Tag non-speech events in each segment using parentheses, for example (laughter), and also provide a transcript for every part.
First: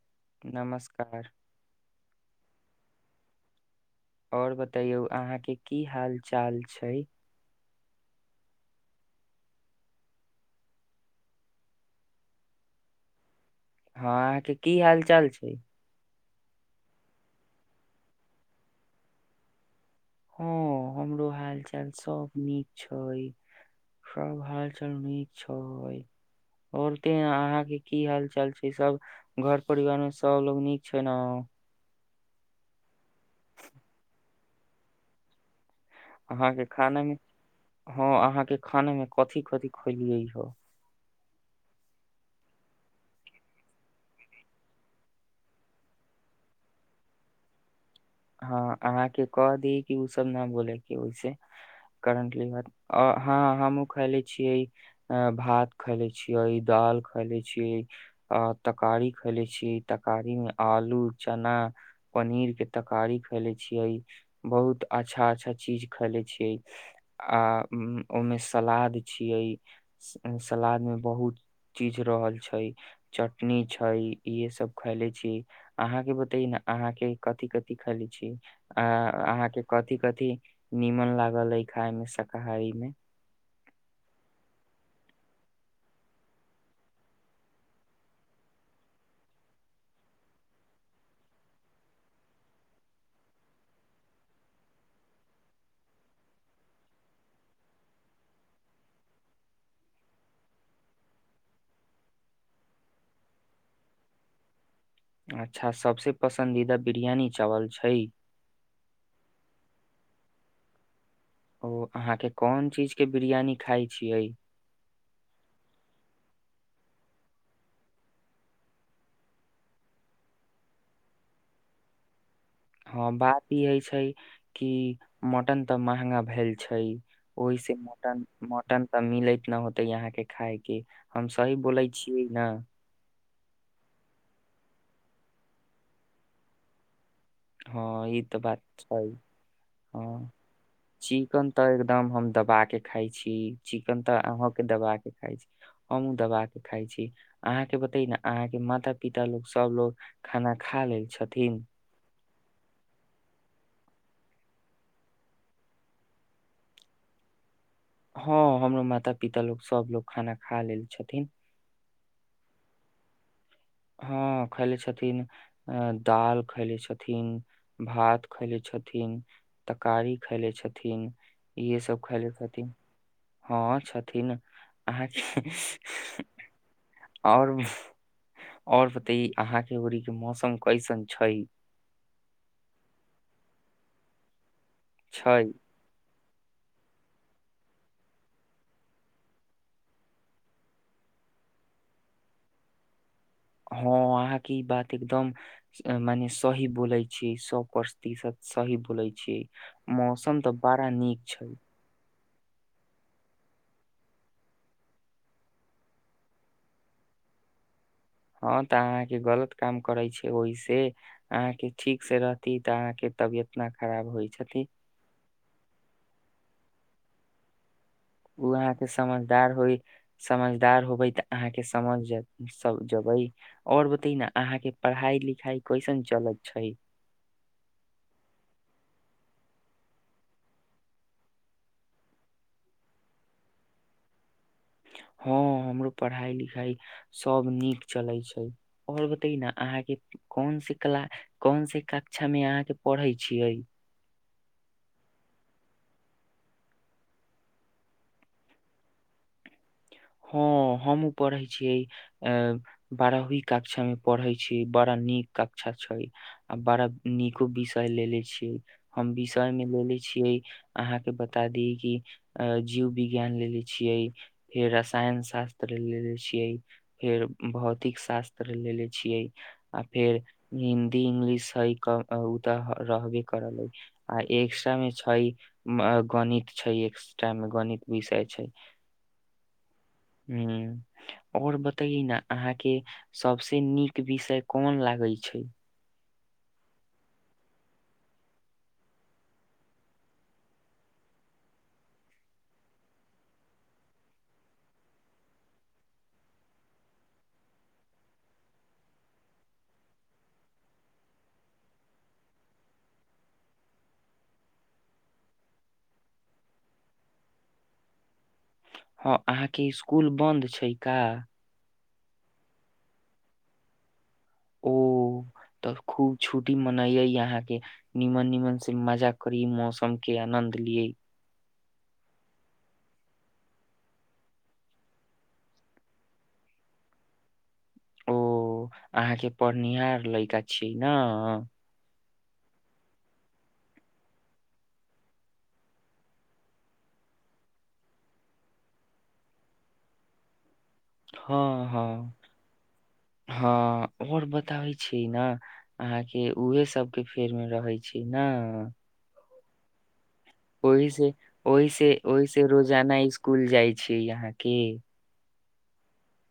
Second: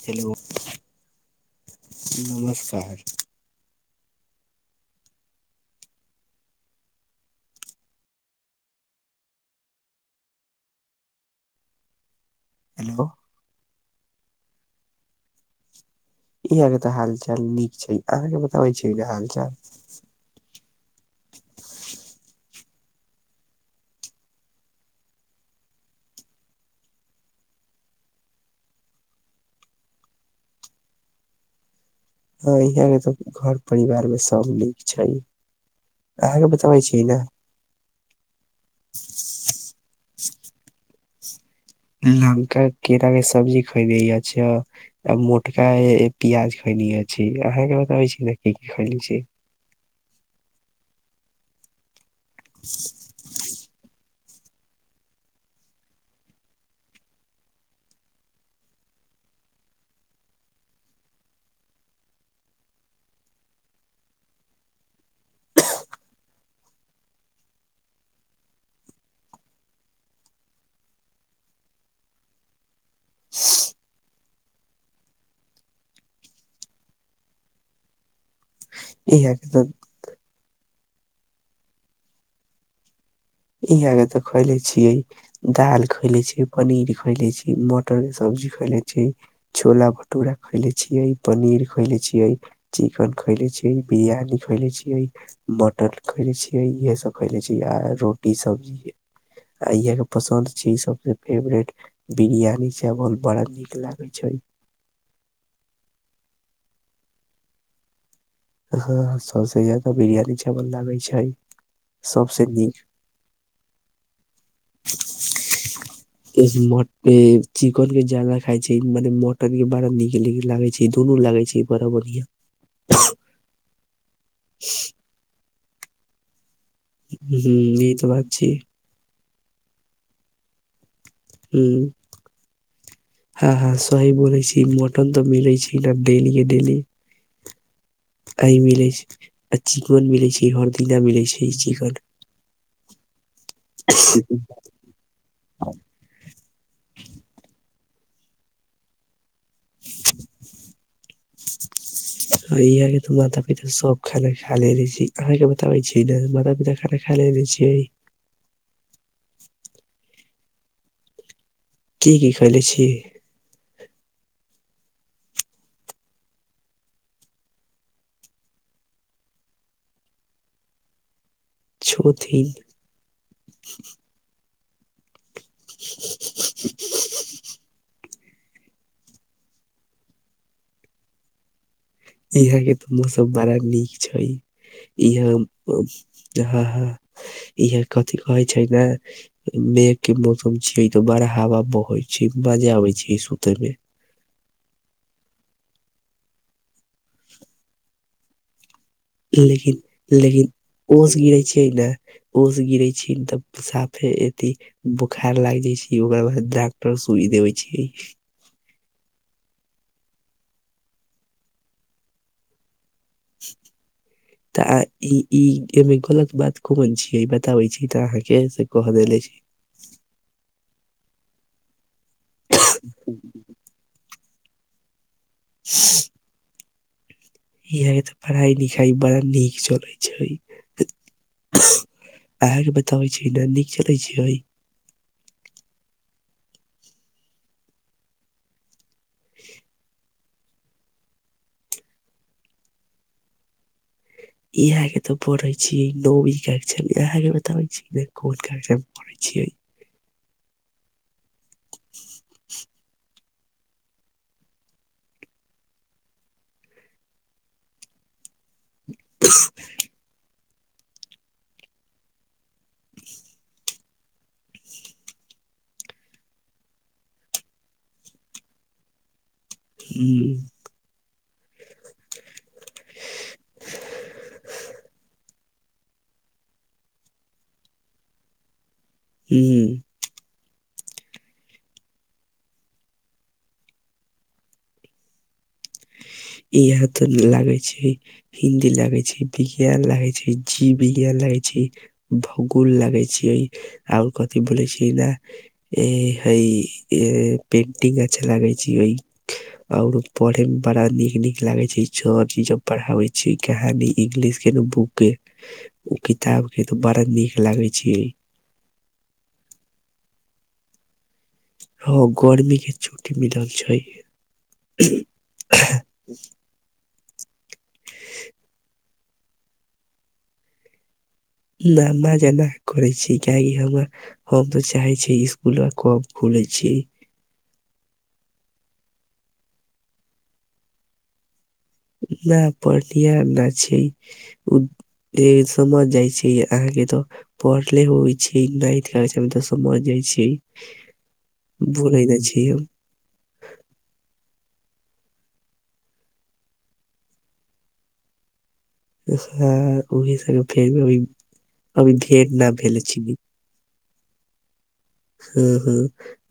Hello नमस्कार नमस्कार और बतैयौ अहाँके की हाल चाल छै हेलो हँ अहाँके की हाल चाल छै इहाँ के तऽ हाल चाल नीक छै अहाँके बताबै छै न हाल चाल हँ हमरो हाल चाल सब नीक छै सब हाल चाल नीक छ‌इ बोलते अहाँके की हाल चाल छै सब घर परिवार मे सभलोग नीक छै न ह इहाँ के तऽ घर परिवार मे सब नीक छै अहाँके अहाँ के बताबै खाना छी मे ने हँ अहाँ के खाने मे कथि कथि खलियै ह त लमका केराके सब्जी खइले य छियै आ मोटका पियाज खइले छी अहाँके बताबै छी न की की खैले छियै ओ सब न बोलेके ओहिसे करंटली ह हमहु खैले छियै आ भात खैले छियै दाल खैले छियै तरकारी ेले छियै तरकारी मे आलू चना पनीर के तरकारी खैले छियै बहुत अच्छा अच्छा चीज खैले छियै आ उ ओहिमे सलाद छियै सलाद मे बहुत चीज रहल छै चटनी छै इहे सब खयले छियै अहाँके बतैयै न अहाँके कथि कथि खैले छियै आ यहाँ के अहाँके तऽ कथि कथि नीमन लागल अइ खाय मे शाकाहारी मे इहाँ के तऽ खएले छियै दाल खएले छियै पनीर खएले छियै मटर के सब्जी खैले छियै छोला भटुरा खैले छियै पनीर खैले छियै चिकन खैले छियै बिरियानी खैले छियै मटन खैले छियै इहे सब खैले छियै आ रो टी सब्जी आ इह के पसन्द छै सबसे फेवरेट बिरियानी चावल बड़ा नीक लागे छै अच्छा सबसे पसन्दीदा बिरयानी चावल छै हँ सबसे ज्यादा बिरियानी चावल लागै छै छै ओ अहाँके सबसे कोन नीक चीज के बिरियानी खाय छियै म चिकन के जला खाइ छै मने मटन के बड़ा नीक नीक लागे छै नू लागै छै ई बड़ा बढ़िआं हँ बात इहे छै कि मटन तऽ महंगा भेल छै ओहिसँ हम्म इ ते मटन बात छै मटन तऽ मिलैत न होते यहाँ के खायके हम सही बोलै छियै ने हँ हँ सही बोलइ छी मटन तऽ मिलै छी ने डेली के डेली हँ ई तऽ आय बात मिले छै आ ह चिकन मिले छै हर दिना मिले छै चिकन इ तऽ एकदम हम दबा के खाय चिकन तऽ अहों के दबा के खाय छी हमू दबा के खाय छी अहा के बता ते न अहाँके माता पिता लोग सब लोग खाना खा लेल छथिन इहाँके तऽ माता पिता सब खाना खाे रह छै अहाँके बताबै छै ने माता पिता खाना खालेने छियै हँ हमरो माता पिता लोक सभलोग खाना खा लेल छथिन की की खेले छी हँ खयले छथिन अ दाल खैले छथिन भात खयले छथिन छथिन तकारी खैले छथिन इहे सब खायले छोथिन छथिन हँ छथिन आओर और बतय अहाँके उड़ीक के मौसम कैसन छै यहाँ के तऽ मौसम बड़ा नीक छै यहाँ छै हँ हँ इहे कथी कहे छै ने मेघ के मौसम छिय तो बड़ा हवा बहै छै बाजे आबै छै ई सु हँ अहाँके ई बात एकदम मने सही बोलै छी सौ प्रतिशत सही बोलै लेकिन छियै मौसम लेकिन तऽ बड़ा ओस नीक गिरे छै ने ओस गिरे छी तब साफे एथि बोखार लाग जाय छै ओकर बाद डॉक्टर सु देवइ छै हँ तऽ अहाँके गलत काम करै छै ओहि से अहाँके ठीक से रहती तऽ अहाँ तऽ ई ई एहिमे गलत बात कोन छियै ई बताबै छि ओ अहाँके समझदार होइ समझदार होबै तऽ अहाँके समझ सब जेबै और बते न अहाँ के पढ़ाई लिखाई कैसन चलत छै ई होइ तऽ पढ़ाइ लिखाइ बड़ा नीक चल छै अहाके बताबै छी न नीक चलै छै आई हँ हमरो पढ़ाई लिखाई सब नीक चलै छै ओर बताइ न अहाँके कोनसी कला कोनसी कक्षा मे अहाँके पढ़ै छियै इहे तऽ पढ़ छी नबी कक्षा मे अहा के बताबै छी ने कोन कक्षा पढ़ै छी छियै हँ हमू पढ़ै छीयै अ बारही कक्षा में पढ़े छी बड़ा नीक कक्षा छै आ बड़ा नीको विषय लेे छी हम विषय मे लेे छियै अहाँके बता दी कि अ जीव विज्ञान लेलेे छियै फेर साइंस शास्त्र लेले छीये फेर भौतिक शास्त्र लेले छीये आ फेर हम्म हिन्दी इंग्लिश सही क तऽ रहबे करलै आ एकटा मे छै गणित छै एकस टा मे गणित विषय छै हू हू हू हू आओर बतैए न अहाँके सबसे नीक विषय कोन लागै छै (inaudible) यहाँ त लागे छै हिन्दी लागे छै विज्ञान लागे छै जीव विज्ञान लागे छै भगुल लागै छी ओ आओर कथि बोलै छी न ई ह पेनटिंग अच्छा लगै छी ओहि आओर पढ़े बड़ा नीक नीक लागे छै छ चीज पढ़ाबे छी कहानी इंगलिश के ने बुक के ओ किताब के तऽ बड़ा नीक लागे छै हँ अहाँके इसकुल बन्द छै का हँ गर्मी के छुट्टी मिलल छै ओ तऽ खूब छुट्टी मनाय यहाँ के निमन निमन से मजा करीब मौसम के आनन्द लि न मजा नहि करे छी कियकि हम हम तऽ चाहे छीय इसकुलबा कब खुले छी (inaudible) ओ अहाँके पढ़निहार लैका छियै न नहि पढ़निहार न छियै समझ जाय छै अहा के तो पढ़ले होइ छै नाग मे त समझ जाय छी हँ बोले हँ ने हम हँ आओर ब बतबै छी ने अहाँके उहे सबके फेर मे रहै छी न (unintelligible) फेर भी ओहि अभी से ओहिसँ अभी भेट ओहिसँ ना भेल रोजाना छी इसकुल जाइ छी आहाँके हँ हँ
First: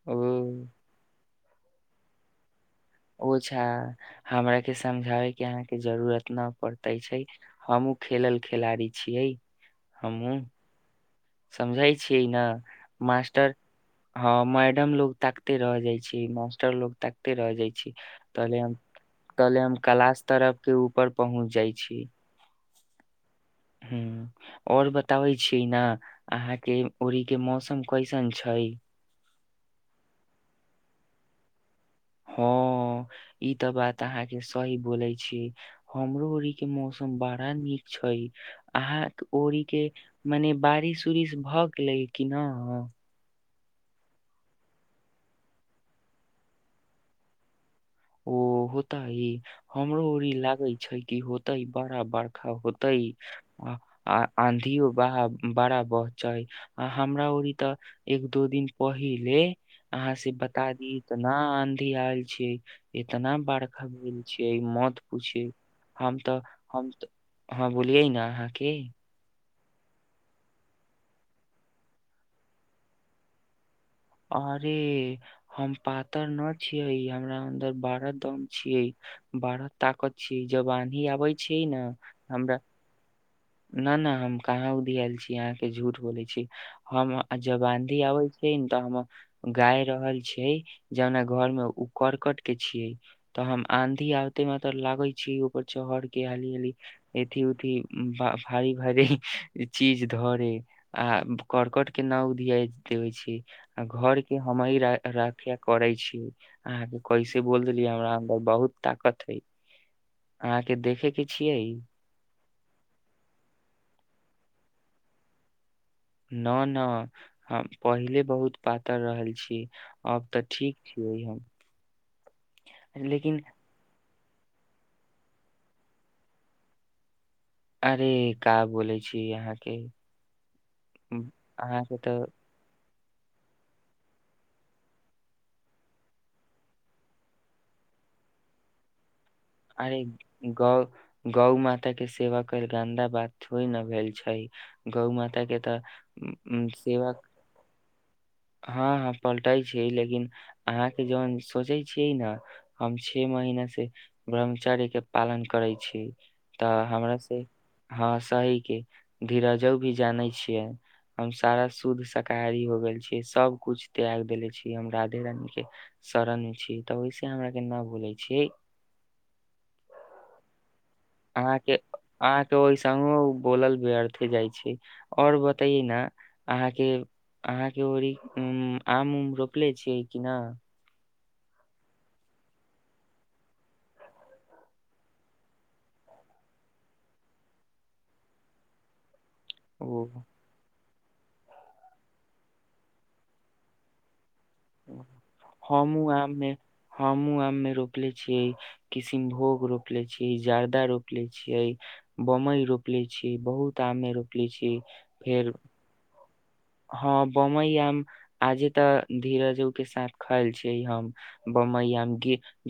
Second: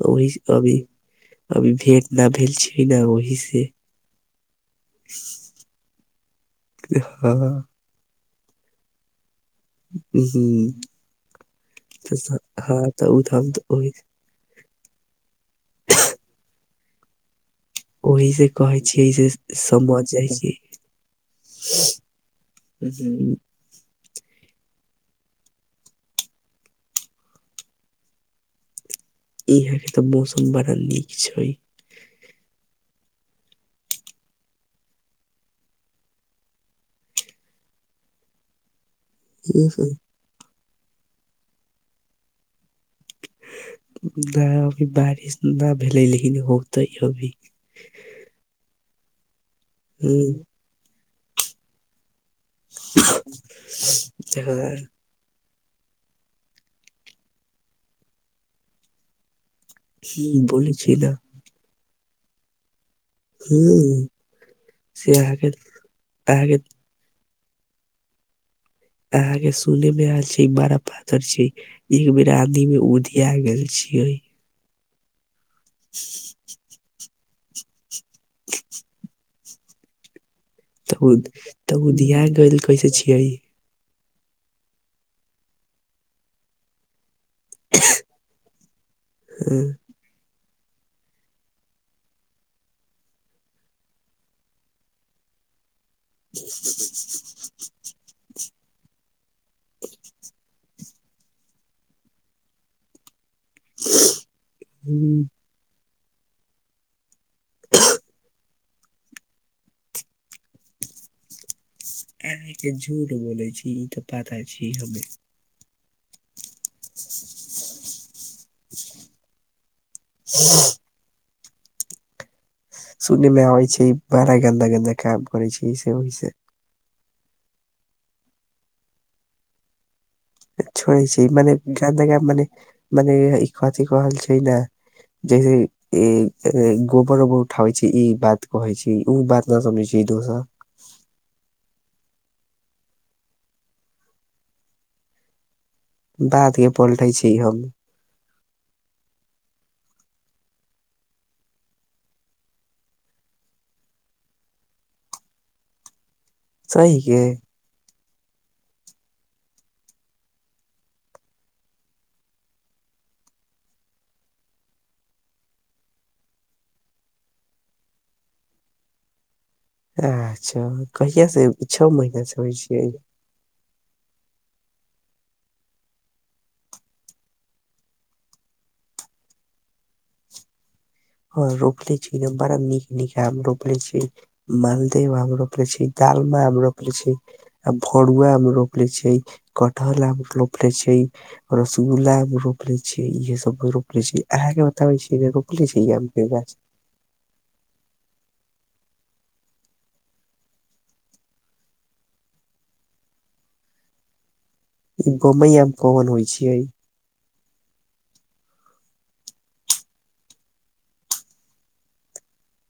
ओहि अभी अभी भेट न भेल छी ना ओही ओ छा से हमरा के समझाबै के अहाँके जरूरत न पड़ते छै हां हमहु खेलल खेलाड़ी छियै हमहूँ हू समझै छियै ने ते हम मास्टर त ओही हमर मैडम लोग ताकते रह जाय छै मास्टर लोग ताकते रह जाय छै ओही से त कहे छिये से तहले हम समझ कलाश जाय छी। तरफ के ऊपर पहुँच जाइ छी (unintelligible) हू ओर बताबै छीयै ने अहाँकेँ उड़ी के मौसम कैसन छै इहाँ के तऽ मौसम बड़ा नीक छै हँ ई तऽ बात अहाँके सही बोले छी हमरो अर के मौसम बड़ा नीक छै अहाँ ओड़ी के हम्म, मने बारिश उरिश भए गेले कि न नहि अभी बारिश नहि भेलै लेकिन होतै अभी ओ होत ह हमरो ई हम्म, लागे छै कि होतै बारा बार होत ह हाँ आँधी उ बा बड़ा बहचय आ हमरा ओरी तऽ एक दू दिन पहिले अहाँ से हम्म, बता बोलै छी दी न केना आँधी आयल छै इतना बारखा भेल छियै मत से पूछि अहाँके हम तऽ अहाँके हम हँ बोलियै ने अहाँ के अहाँ के सुने मे आयल छै ई बड़ा पथर छै एक बेर आंधी मे उधिया गेल छी अरे हम पातर न छियै हम र बढ़ड़ा दम छिय बड़ा ताकत छियै जब तऽ आंधी उ आबै छियै तऽ ने उघिया गेलल कैसे छियै न न हम कहाँ उधीया आयल छी अहाँ के झूठ बोले छी हम जब आंधी आबे तऽ हम हाँ, गाय रहल छियै जे हमरा घर में ओ करकट के छिये तऽ हम आंधी आबते मे त लागे छी ऊपर चरके हाली ही एथिी उथि भारी भारी चीज धरे आ करकट के नाव दिय दे छै घर के हम हम्म, रखा करे छी अहाँके कैसे बोल देलियै हमरा हम बहुत ताकत हइ अहाँके देखे के छियै इत झूठ बोले छी इ तऽ पाता छै हमरा न न हम पहिले बहुत पातर रहल छी अब तऽ ठीक छीयै हम सुन लेकिन मे आबै छै बड़ा गन्दा गन्दा काम करै छै ऐसे ओहिसे अरे का बोलै छी अहाँके छोड़े छि मने अहाँके गा तऽ मने मने ई कथी कहल छै इ ना जैसे गोबर उोबर उठाबै छै इ बात कहै छै ओ बात न समझै छै अरे दोसर गौ माता के सेवा करल गन्दा बात थोड़े न भेल छै गौ माता के तऽ उम्म बातके पलटै सेवा छी हम हाँ हाँ पलटै छै लेकिन अहाँके जन सोचे छियै ने हम छे महीना से ब्रह्मचारीके पालन करै छी तऽ सही हमरा के से हँ सही के धीरज भी जानै छियै हम सारा शुद्ध शाकाहारी हो गेल छी सब कुछ त्याग देेले छी हम राधे रानी के शरण मे छी तऽ ओहिसे हमरा के भूलै छिय अच्छा कहिया से अहाँके छौ महीना से होइ अहाँके ओहि छियै संग बोलल व्यर्थे जाइ छै ओर बताइए न अहाँके अहाँके ओ आम उम रोपले छियै कि ना हँ रोपले छी न बड़ब नीक नीक आम रोपल छी मालदेव आम रोपले छी तालमा आम रोपले छि आ भरुआ रोपले छि कटहल ओ आम रोपले छि रसगुल्ला एगो रोपले छी इहे सब रोपले छी अहा के बताबे छी रोप हमू आम मे हमू आम मे रोपले छियै किसनभोग रोप ले छीयै जर्दा रोप ले छियै बम्बई रोप ले छीयै बहुत काम र (inaudible) ई बोमई आम कमन होइ छै हँ बम्बई आम आजे ते धीरज के साथ खायल छी हम बमई आम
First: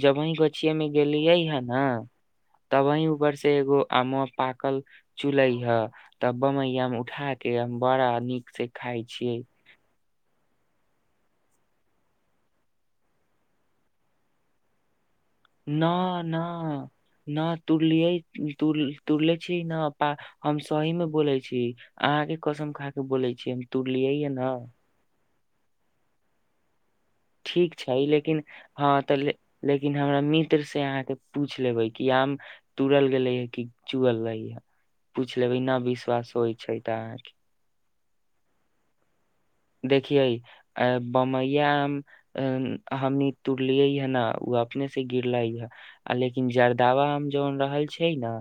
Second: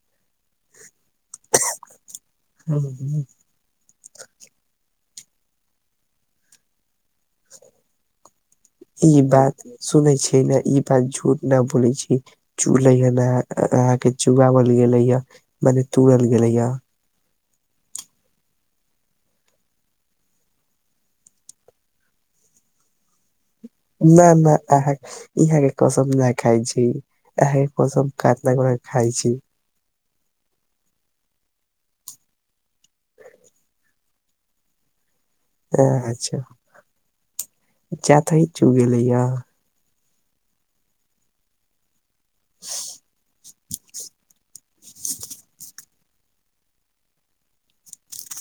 जबहि गोछिे मे गेलियै है न तबहि ऊपर से एगो आम पाकल चूलहे हे तब बमैया मे उठा के बड़ा नीक से खाय ई छियै बात सुनै छी के न ई बात झूठ न बोले छी चूले हे न अहा के चुगवल गेले ये न मने तूड़ल न गेलैया न तुरलियै तुरले छी न प हम सही मे बोले छी अह कसम खाक बोलै छियै न नहि अहाँ इहाँ के कसम नहि खाइ छी एके ठीक छै प्रथम लेकिन कातना ग हँ खइ तऽ छी ले, (inaudible) लेकिन हमरा मित्र से अहाँके पूछ लेबै कि आम तूड़ल गेले है कि चुअल रहे पूछ लेबै न ह विश्वास अच्छा होइ छै तऽ अहाँ ज्यादा इ चु गलै आम देखियै अ बम्बईया आम हमी तुर लिय है न ओ अपने से गिरला है आ लेकिन जरदा आम जन रहल छै ने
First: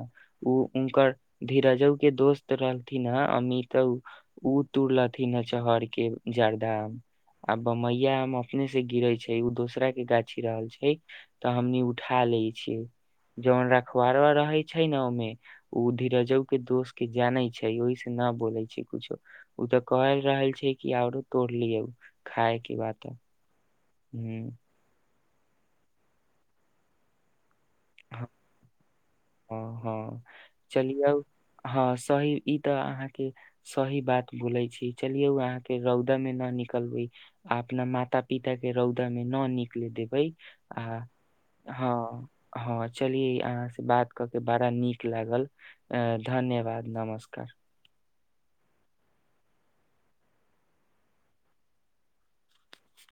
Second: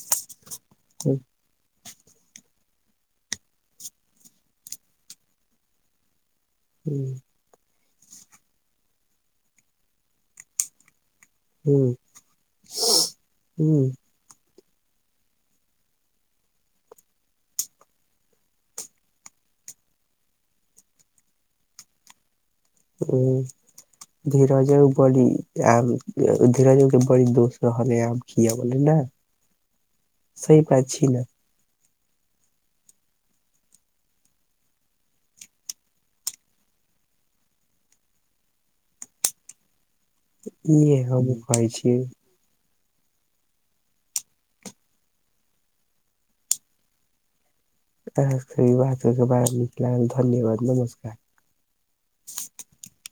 ओ उनकर धीरज के दोस्त रहलथिन ह अमीत ओ तड़लथिन ह चहर के झारधाम हम्म ब्मैया हमम (inaudible) अपने से गिरे छै उ दोसरा के गाछी रहल छै तऽ हमनी हम्म उठा ले छियै जौवन हम्म रखवरवा रहै छै न ओहिमे ओ धीरजो के दोस के जानै छै ओहि स न बोलै छै कुछो तऽ कहल रहल छै कि आरो तोड़ लियौ खाय के बातऽ धीरजबो बड़ी आ धीरजबो बड़ी दोस्त रहलै आब किया बलै न हँ हँ चलिऔ ना हँ सही इ तऽ आहाँ के सही बात बोलै छी चलियौ आहाँ के रौदा में न निकलवै अपना माता पिता के रौदा मे न निकले देब इ हे हमु कहइ छीयै चलिए अहाँ से बात कऽ के बड़ा नीक लागल अ धन्यवाद नमस्कार आहांसे ई बात के बारा निक लागल धन्यवाद नमस्कार (inaudible)